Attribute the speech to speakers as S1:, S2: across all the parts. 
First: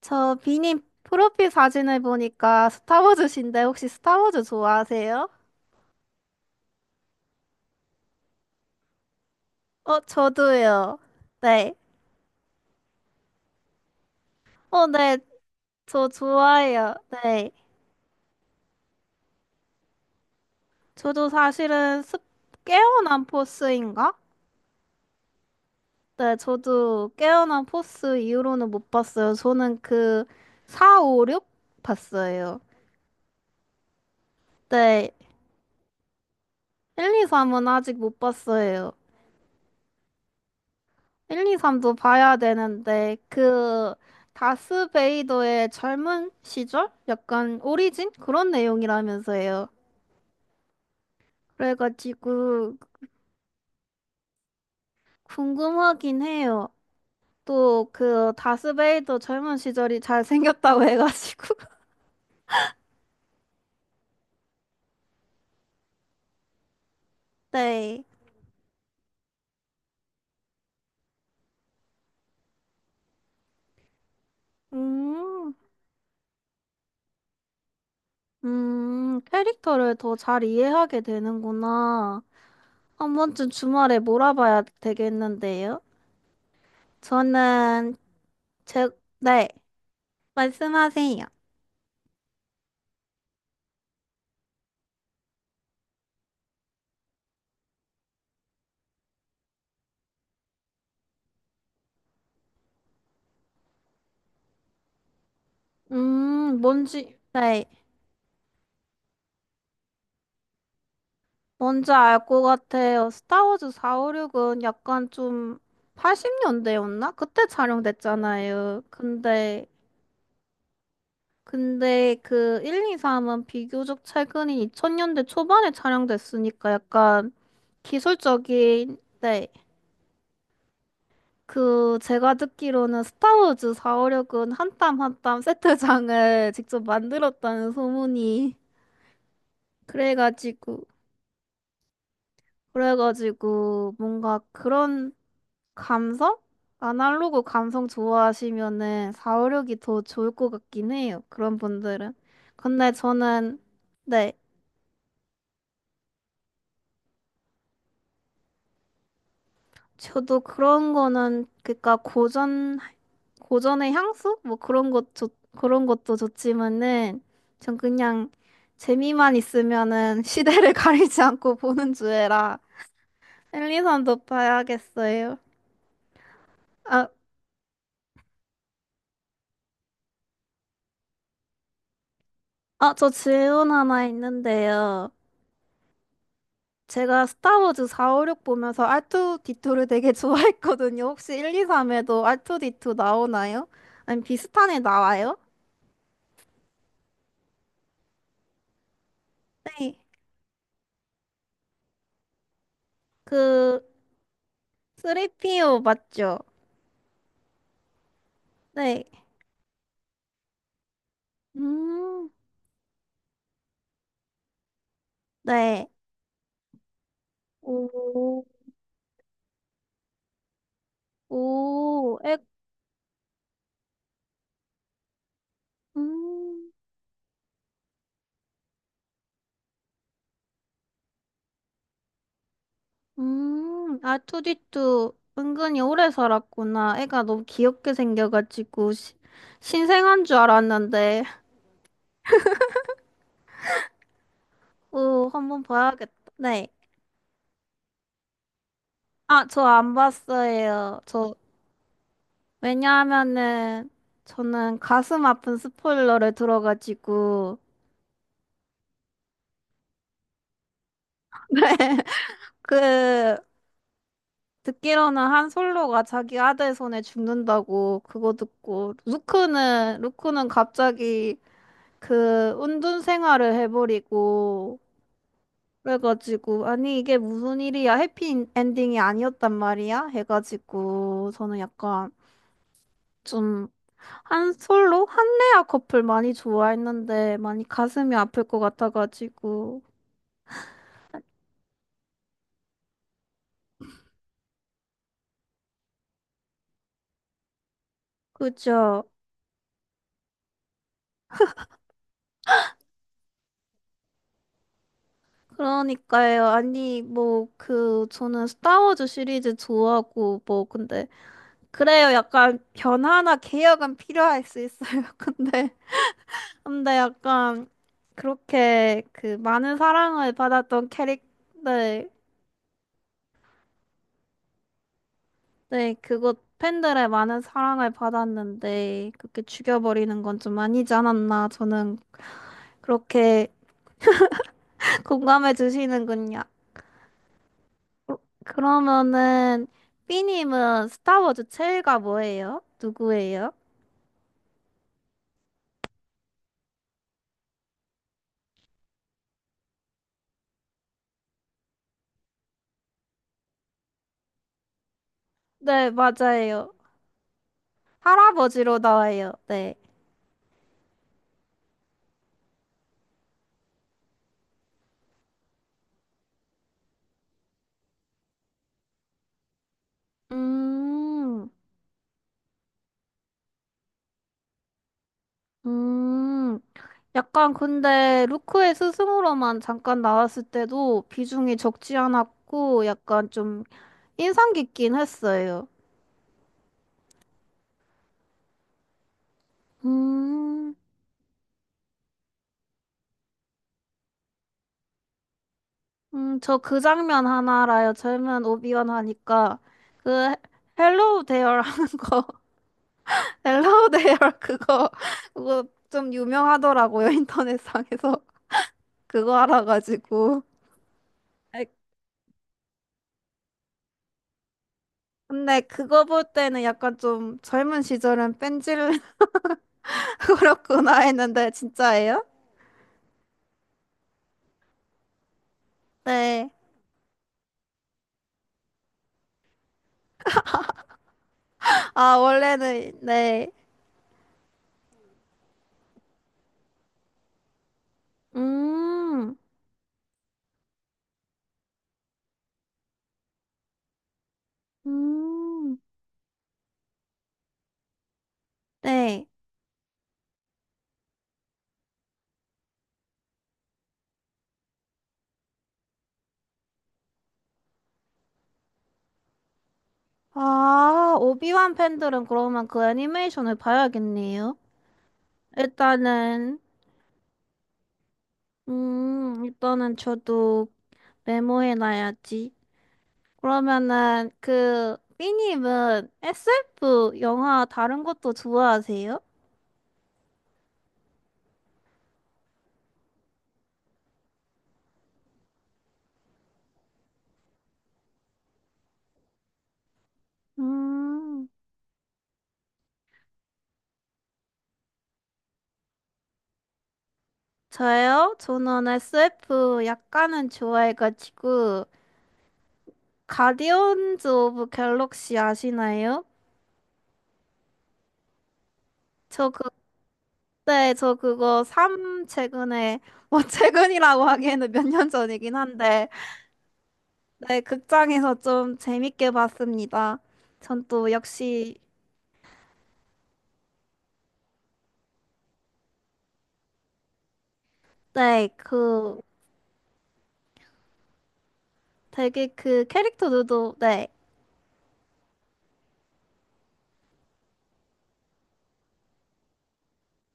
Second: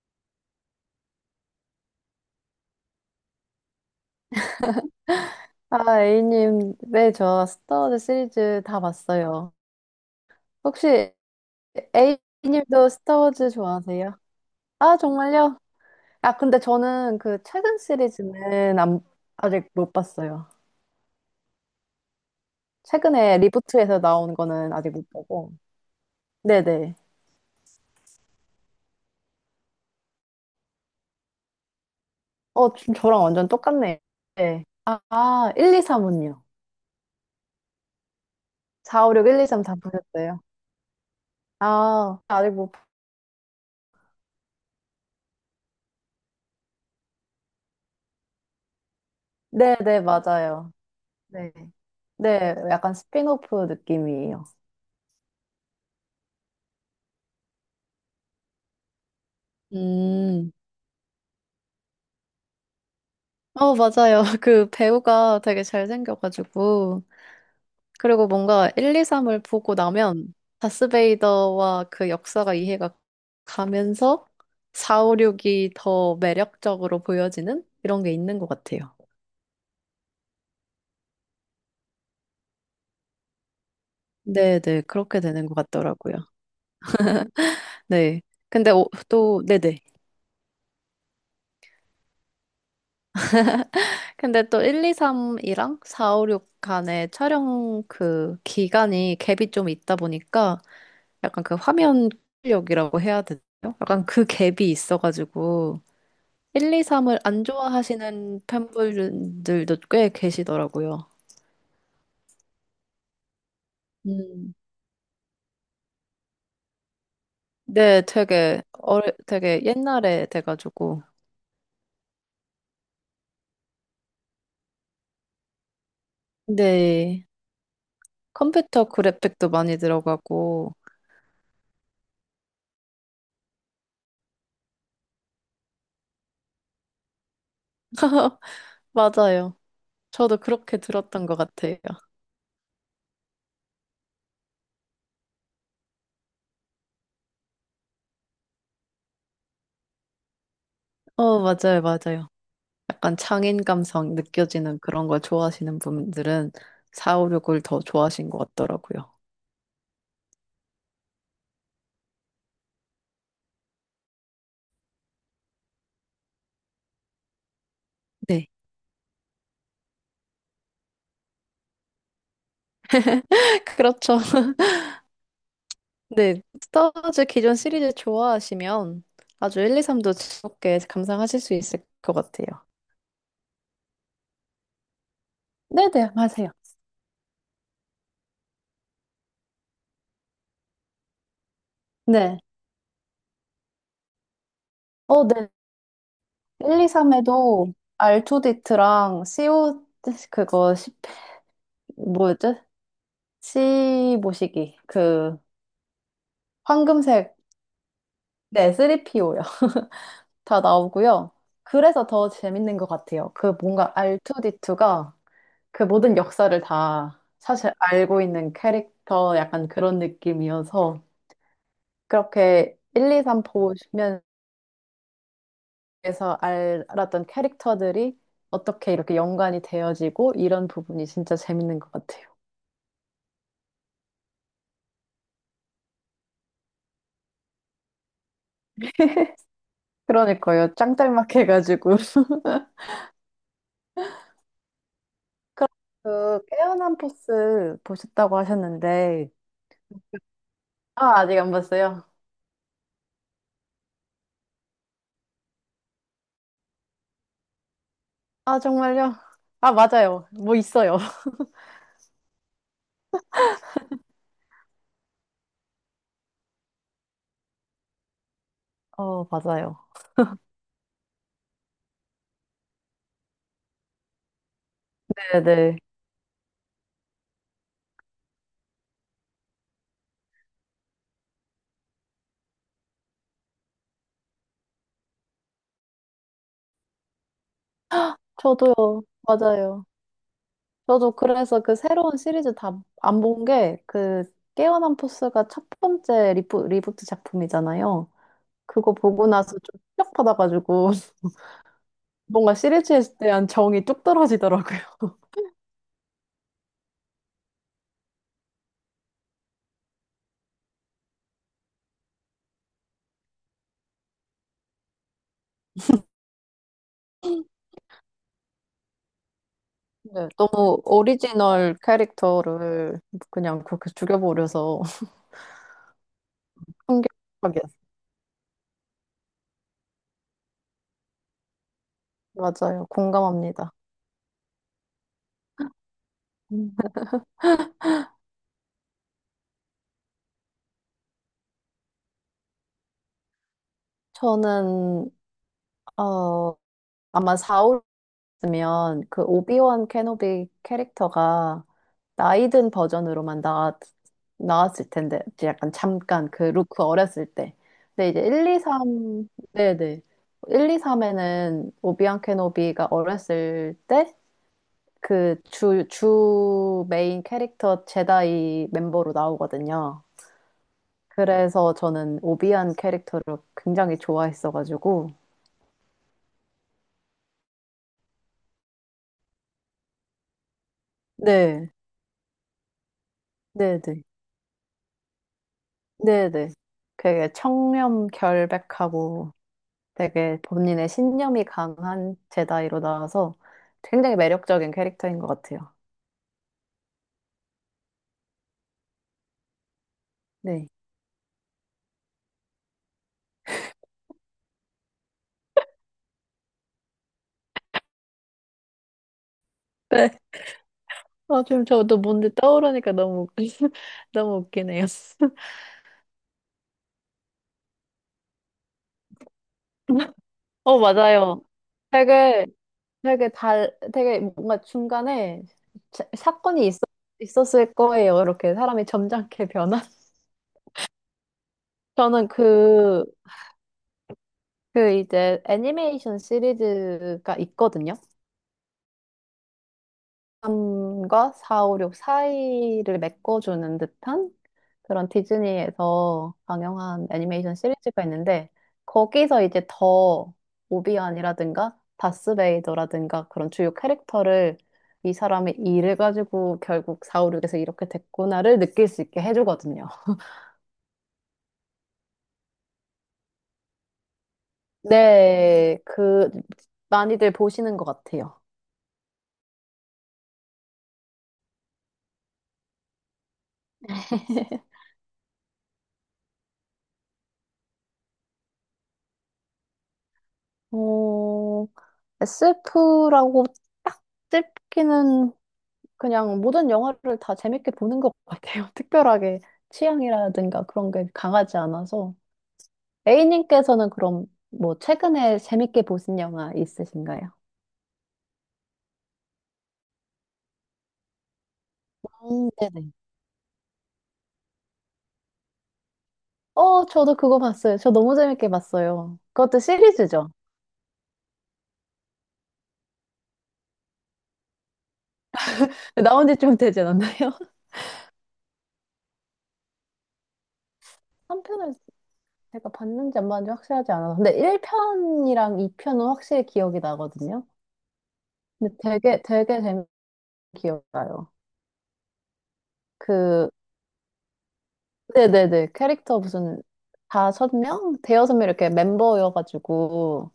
S1: 저 비님 프로필 사진을 보니까 스타워즈신데 혹시 스타워즈 좋아하세요?
S2: 아, A님, 네, 저 스타워즈 시리즈 다 봤어요.
S1: 어, 저도요.
S2: 혹시
S1: 네.
S2: A님도 스타워즈 좋아하세요?
S1: 어,
S2: 아,
S1: 네.
S2: 정말요?
S1: 저
S2: 아, 근데
S1: 좋아해요.
S2: 저는 그
S1: 네.
S2: 최근 시리즈는 아직 못 봤어요.
S1: 저도 사실은 깨어난
S2: 최근에 리부트에서
S1: 포스인가?
S2: 나온 거는 아직 못 보고.
S1: 네,
S2: 네네.
S1: 저도 깨어난 포스 이후로는 못 봤어요. 저는 그 4, 5, 6 봤어요.
S2: 어, 좀 저랑 완전 똑같네. 네.
S1: 네.
S2: 1, 2, 3은요?
S1: 1, 2, 3은 아직 못 봤어요.
S2: 4, 5, 6, 1, 2, 3 다 보셨어요?
S1: 1, 2, 3도
S2: 아,
S1: 봐야
S2: 아직 못,
S1: 되는데, 그, 다스베이더의 젊은 시절? 약간 오리진? 그런 내용이라면서요.
S2: 네네, 맞아요. 네. 네,
S1: 그래가지고,
S2: 약간 스핀오프 느낌이에요.
S1: 궁금하긴 해요. 또, 그, 다스베이더 젊은 시절이
S2: 음.
S1: 잘생겼다고 해가지고.
S2: 어, 맞아요. 그 배우가 되게 잘생겨가지고.
S1: 네.
S2: 그리고 뭔가 1, 2, 3을 보고 나면 다스베이더와 그 역사가 이해가 가면서 4, 5,
S1: 음,
S2: 6이 더 매력적으로 보여지는 이런 게 있는 것 같아요.
S1: 캐릭터를 더 잘 이해하게 되는구나. 한 번쯤 주말에 몰아봐야
S2: 네네. 그렇게 되는 것
S1: 되겠는데요.
S2: 같더라고요.
S1: 저는,
S2: 네. 근데
S1: 제,
S2: 또,
S1: 네,
S2: 네네.
S1: 말씀하세요.
S2: 근데 또 1, 2, 3이랑 4, 5, 6 간의 촬영 그 기간이 갭이 좀 있다 보니까 약간 그 화면 출력이라고 해야 되나요? 약간 그 갭이 있어가지고 1, 2, 3을 안
S1: 네,
S2: 좋아하시는 팬분들도 꽤 계시더라고요.
S1: 뭔지 알 것 같아요. 스타워즈
S2: 음.
S1: 456은 약간 좀 80년대였나? 그때
S2: 네,
S1: 촬영됐잖아요.
S2: 되게
S1: 근데,
S2: 옛날에 돼가지고.
S1: 근데 그 1, 2, 3은 비교적 최근인 2000년대 초반에 촬영됐으니까
S2: 네,
S1: 약간
S2: 컴퓨터
S1: 기술적인, 네.
S2: 그래픽도 많이 들어가고.
S1: 그, 제가 듣기로는 스타워즈 456은 한 땀 한 땀 세트장을 직접 만들었다는 소문이.
S2: 맞아요. 저도 그렇게
S1: 그래가지고,
S2: 들었던 것 같아요.
S1: 그래가지고 뭔가 그런 감성? 아날로그 감성 좋아하시면은 사5 6이 더 좋을 것 같긴 해요.
S2: 어,
S1: 그런
S2: 맞아요,
S1: 분들은.
S2: 맞아요.
S1: 근데
S2: 약간
S1: 저는
S2: 창인 감성
S1: 네.
S2: 느껴지는 그런 걸 좋아하시는 분들은 456을 더 좋아하신 것 같더라고요.
S1: 저도 그런 거는 그니까 고전 고전의 향수? 뭐 그런 것 좋, 그런 것도 좋지만은 전 그냥
S2: 네.
S1: 재미만 있으면은 시대를 가리지 않고 보는 주애라 엘리선도
S2: 그렇죠.
S1: 봐야겠어요.
S2: 네.
S1: 아,
S2: 스타워즈 기존 시리즈 좋아하시면 아주 1, 2, 3도 즐겁게 감상하실 수 있을 것 같아요.
S1: 아, 저 질문 하나 있는데요.
S2: 네네, 맞아요.
S1: 제가 스타워즈 4, 5, 6 보면서 R2D2를 되게 좋아했거든요. 혹시 1, 2, 3에도
S2: 네.
S1: R2D2 나오나요? 아니, 비슷한 애
S2: 어,
S1: 나와요?
S2: 네. 1, 2, 3에도 R2D2랑 c 오
S1: 네.
S2: 그거, 1 뭐였지?
S1: 그,
S2: C 모시기. 그,
S1: 3PO 맞죠?
S2: 황금색. 네,
S1: 네.
S2: 3PO요. 다 나오고요. 그래서
S1: 음,
S2: 더 재밌는 것 같아요. 그 뭔가 R2D2가 그
S1: 네.
S2: 모든 역사를 다 사실 알고
S1: 오,
S2: 있는 캐릭터 약간 그런 느낌이어서
S1: 오, 에,
S2: 그렇게 1, 2, 3 보시면서
S1: 음,
S2: 알았던 캐릭터들이 어떻게 이렇게 연관이 되어지고 이런 부분이 진짜 재밌는 것 같아요.
S1: R2D2 은근히 오래 살았구나. 애가 너무 귀엽게 생겨가지고, 신생한 줄
S2: 그러니까요.
S1: 알았는데,
S2: 짱짤막해가지고.
S1: 오, 한번 봐야겠다.
S2: 그
S1: 네.
S2: 깨어난 포스 보셨다고 하셨는데
S1: 아, 저 안 봤어요.
S2: 아
S1: 저,
S2: 아직 안 봤어요.
S1: 왜냐하면은, 저는 가슴 아픈 스포일러를 들어가지고,
S2: 아 정말요? 아 맞아요. 뭐 있어요.
S1: 그, 듣기로는 한 솔로가 자기 아들 손에 죽는다고 그거 듣고,
S2: 어, 맞아요.
S1: 루크는 갑자기 그 운둔 생활을 해버리고,
S2: 네네.
S1: 그래가지고, 아니, 이게 무슨 일이야? 해피 엔딩이 아니었단 말이야? 해가지고, 저는 약간, 좀 한 솔로 한레아 커플 많이 좋아했는데 많이 가슴이 아플 것
S2: 저도요.
S1: 같아가지고
S2: 맞아요. 저도 그래서 그 새로운 시리즈 다 안 본 게 그 깨어난 포스가 첫 번째 리부트 작품이잖아요. 그거
S1: 그죠?
S2: 보고 나서 좀 충격받아가지고 뭔가 시리즈에 대한 정이 뚝 떨어지더라고요.
S1: 그러니까요. 아니 뭐 그 저는 스타워즈 시리즈 좋아하고 뭐 근데 그래요. 약간 변화나 개혁은 필요할 수 있어요. 근데 약간 그렇게 그 많은
S2: 네,
S1: 사랑을
S2: 너무
S1: 받았던 캐릭터
S2: 오리지널
S1: 네,
S2: 캐릭터를 그냥 그렇게 죽여버려서
S1: 네 그것 팬들의 많은
S2: 충격하게.
S1: 사랑을 받았는데 그렇게 죽여버리는 건 좀 아니지 않았나 저는
S2: 맞아요.
S1: 그렇게
S2: 공감합니다.
S1: 공감해 주시는군요.
S2: 음.
S1: 어, 그러면은 B님은 스타워즈 최애가 뭐예요? 누구예요?
S2: 저는 어, 아마 4, 으면 그 오비원 케노비 캐릭터가 나이 든 버전으로만 나왔을 텐데 이제 약간
S1: 네,
S2: 잠깐 그
S1: 맞아요.
S2: 루크 어렸을 때 근데 이제 1, 2,
S1: 할아버지로
S2: 3
S1: 나와요. 네.
S2: 네네 1, 2, 3에는 오비원 케노비가 어렸을 때 그 주 메인 캐릭터 제다이 멤버로 나오거든요.
S1: 음,
S2: 그래서 저는 오비안 캐릭터를 굉장히 좋아했어가지고
S1: 음, 약간 근데 루크의 스승으로만 잠깐 나왔을 때도 비중이
S2: 네
S1: 적지 않았고 약간 좀
S2: 네네
S1: 인상 깊긴 했어요.
S2: 네네. 되게 청렴 결백하고 되게
S1: 음,
S2: 본인의 신념이 강한 제다이로 나와서 굉장히 매력적인 캐릭터인 것 같아요.
S1: 저 그 장면 하나 알아요. 젊은 오비완 하니까 그
S2: 네.
S1: 헬로우 대어라는 거. 헬로우데열 그거 좀 유명하더라고요 인터넷상에서 그거
S2: 네.
S1: 알아가지고
S2: 아, 지금
S1: 아이,
S2: 저도 뭔데 떠오르니까 너무, 너무 웃기네요.
S1: 근데 그거 볼 때는 약간 좀 젊은 시절은 뺀질을
S2: 어,
S1: 그렇구나
S2: 맞아요.
S1: 했는데 진짜예요?
S2: 되게 되게 달 되게 뭔가 중간에
S1: 네.
S2: 사건이 있었을 거예요. 이렇게 사람이 점잖게 변한.
S1: 아
S2: 저는
S1: 원래는
S2: 그
S1: 네.
S2: 그 이제 애니메이션 시리즈가 있거든요.
S1: 음.
S2: 3과 4, 5, 6 사이를 메꿔주는 듯한 그런
S1: 음.
S2: 디즈니에서 방영한 애니메이션 시리즈가 있는데
S1: 네.
S2: 거기서 이제 더 오비안이라든가 다스베이더라든가 그런 주요 캐릭터를 이 사람의 일을 가지고 결국 4, 5, 6에서 이렇게 됐구나를 느낄 수 있게 해주거든요.
S1: 아 오비완 팬들은 그러면 그 애니메이션을 봐야겠네요.
S2: 네, 그
S1: 일단은
S2: 많이들 보시는 것 같아요.
S1: 일단은 저도 메모해놔야지. 그러면은 그 삐님은 SF 영화 다른 것도 좋아하세요?
S2: 어, SF라고 딱 찝기는 그냥 모든 영화를 다 재밌게 보는 것 같아요. 특별하게 취향이라든가 그런 게
S1: 음,
S2: 강하지 않아서. A님께서는 그럼 뭐 최근에 재밌게 보신 영화 있으신가요?
S1: 저요? 저는 SF 약간은 좋아해가지고
S2: 네네.
S1: 가디언즈 오브 갤럭시 아시나요?
S2: 어, 저도 그거 봤어요. 저 너무 재밌게 봤어요.
S1: 저
S2: 그것도 시리즈죠.
S1: 그때 저 그거 3 최근에 뭐 최근이라고 하기에는 몇 년 전이긴 한데
S2: 나온 지 좀 되지 않았나요?
S1: 네 극장에서 좀 재밌게 봤습니다. 전 또
S2: 3편을
S1: 역시
S2: 제가 봤는지 안 봤는지 확실하지 않아서. 근데 1편이랑 2편은 확실히 기억이 나거든요.
S1: 네
S2: 근데
S1: 그
S2: 되게 재밌게 기억나요.
S1: 되게 그
S2: 그,
S1: 캐릭터들도 네
S2: 네네네. 캐릭터 무슨 다섯 명? 대여섯 명 이렇게 멤버여가지고,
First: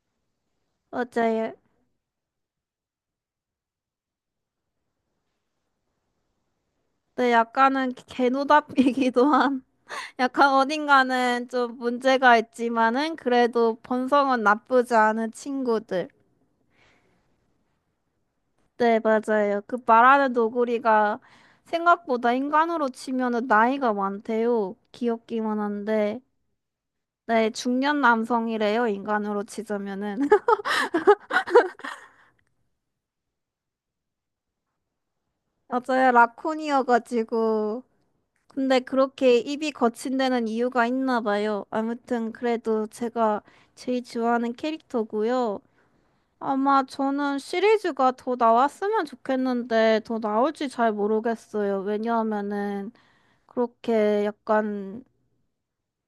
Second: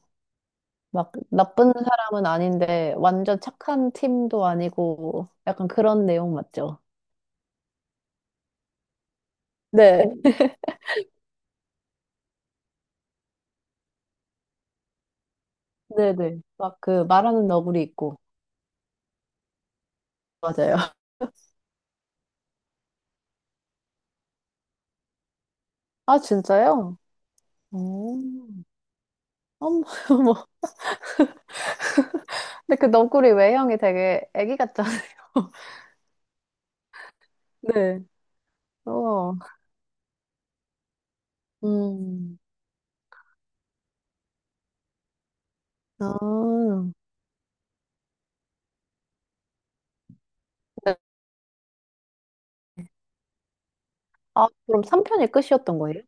S2: 막
S1: 맞아요.
S2: 나쁜 사람은 아닌데, 완전 착한 팀도 아니고, 약간 그런 내용 맞죠?
S1: 네, 약간은 개노답이기도 한,
S2: 네.
S1: 약간 어딘가는 좀 문제가 있지만은 그래도 본성은 나쁘지 않은 친구들.
S2: 네네. 막 그 말하는 너구리 있고.
S1: 네, 맞아요. 그 말하는
S2: 맞아요.
S1: 노구리가 생각보다 인간으로 치면은 나이가 많대요. 귀엽기만 한데.
S2: 아, 진짜요?
S1: 네, 중년
S2: 오.
S1: 남성이래요. 인간으로 치자면은.
S2: 뭐. 근데 그 너구리 외형이 되게 애기 같잖아요.
S1: 맞아요. 라쿤이어가지고.
S2: 네.
S1: 근데
S2: 어.
S1: 그렇게 입이 거친 데는 이유가 있나 봐요. 아무튼
S2: 음.
S1: 그래도 제가 제일 좋아하는 캐릭터고요.
S2: 아.
S1: 아마 저는 시리즈가 더 나왔으면 좋겠는데 더 나올지 잘
S2: 네.
S1: 모르겠어요. 왜냐하면은 그렇게
S2: 아, 그럼
S1: 약간
S2: 3편이 끝이었던 거예요?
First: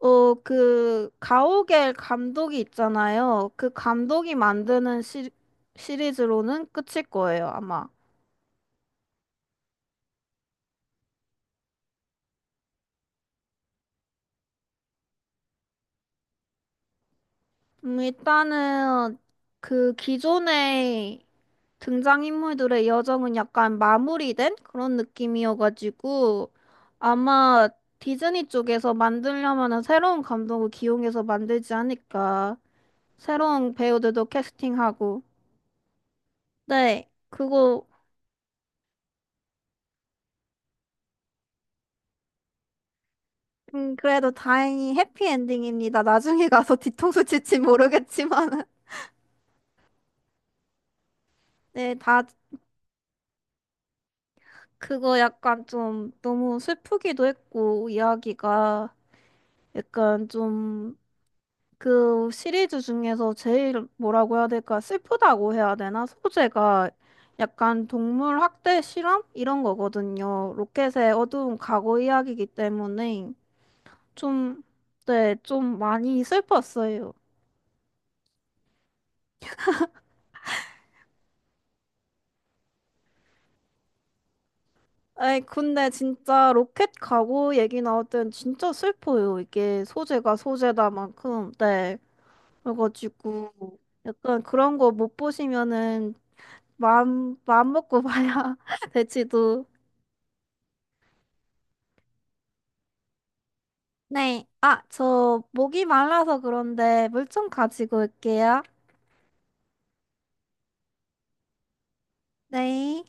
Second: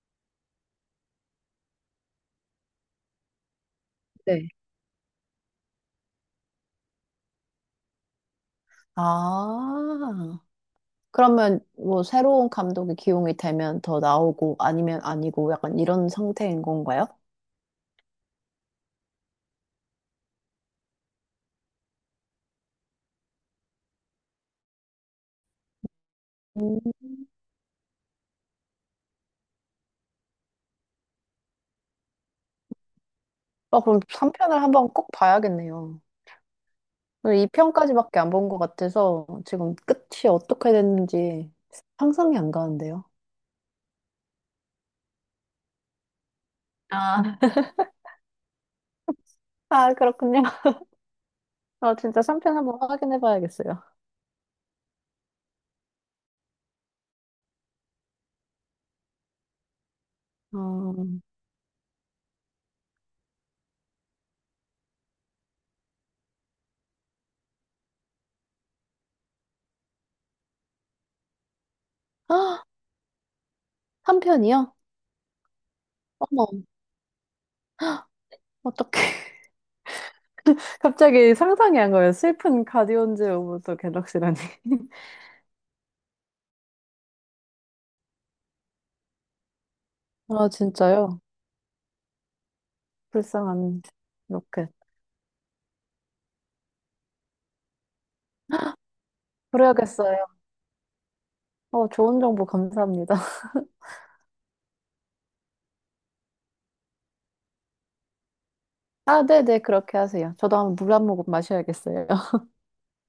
S1: 어 그 가오갤 감독이 있잖아요. 그 감독이
S2: 네.
S1: 만드는 시, 시리즈로는 끝일 거예요, 아마.
S2: 아. 그러면 뭐 새로운 감독이 기용이 되면 더 나오고 아니면 아니고 약간 이런 상태인 건가요?
S1: 일단은 그 기존의 등장인물들의 여정은 약간 마무리된 그런 느낌이어가지고
S2: 음.
S1: 아마 디즈니 쪽에서 만들려면은 새로운 감독을 기용해서 만들지 않을까. 새로운
S2: 아, 그럼
S1: 배우들도
S2: 3편을 한번 꼭
S1: 캐스팅하고.
S2: 봐야겠네요.
S1: 네, 그거
S2: 2편까지밖에 안 본 것 같아서 지금 끝이 어떻게 됐는지 상상이 안 가는데요.
S1: 그래도 다행히 해피엔딩입니다. 나중에 가서 뒤통수
S2: 아,
S1: 칠지 모르겠지만
S2: 그렇군요.
S1: 네,
S2: 아, 진짜
S1: 다
S2: 3편 한번 확인해 봐야겠어요.
S1: 그거 약간 좀 너무 슬프기도 했고 이야기가 약간
S2: 어...
S1: 좀 그 시리즈 중에서 제일 뭐라고 해야 될까? 슬프다고 해야 되나? 소재가 약간 동물 학대 실험? 이런 거거든요. 로켓의 어두운 과거 이야기이기
S2: 아,
S1: 때문에 좀,
S2: 3편이요?
S1: 네, 좀 많이
S2: 어머,
S1: 슬펐어요.
S2: 어떡해. 갑자기 상상이 안 가요. 슬픈 가디언즈 오브 더 갤럭시라니.
S1: 에이, 근데 진짜 로켓 가거 얘기 나올 땐 진짜 슬퍼요. 이게 소재가
S2: 아, 진짜요?
S1: 소재다만큼. 네. 그래가지고
S2: 불쌍한
S1: 약간
S2: 로켓.
S1: 그런 거 못 보시면은 마음 먹고 봐야 될지도.
S2: 그래야겠어요. 어, 좋은 정보 감사합니다.
S1: 네. 아, 저 목이 말라서 그런데 물 좀 가지고 올게요.
S2: 아, 네네, 그렇게 하세요. 저도 한번 물 한 모금 마셔야겠어요.
S1: 네.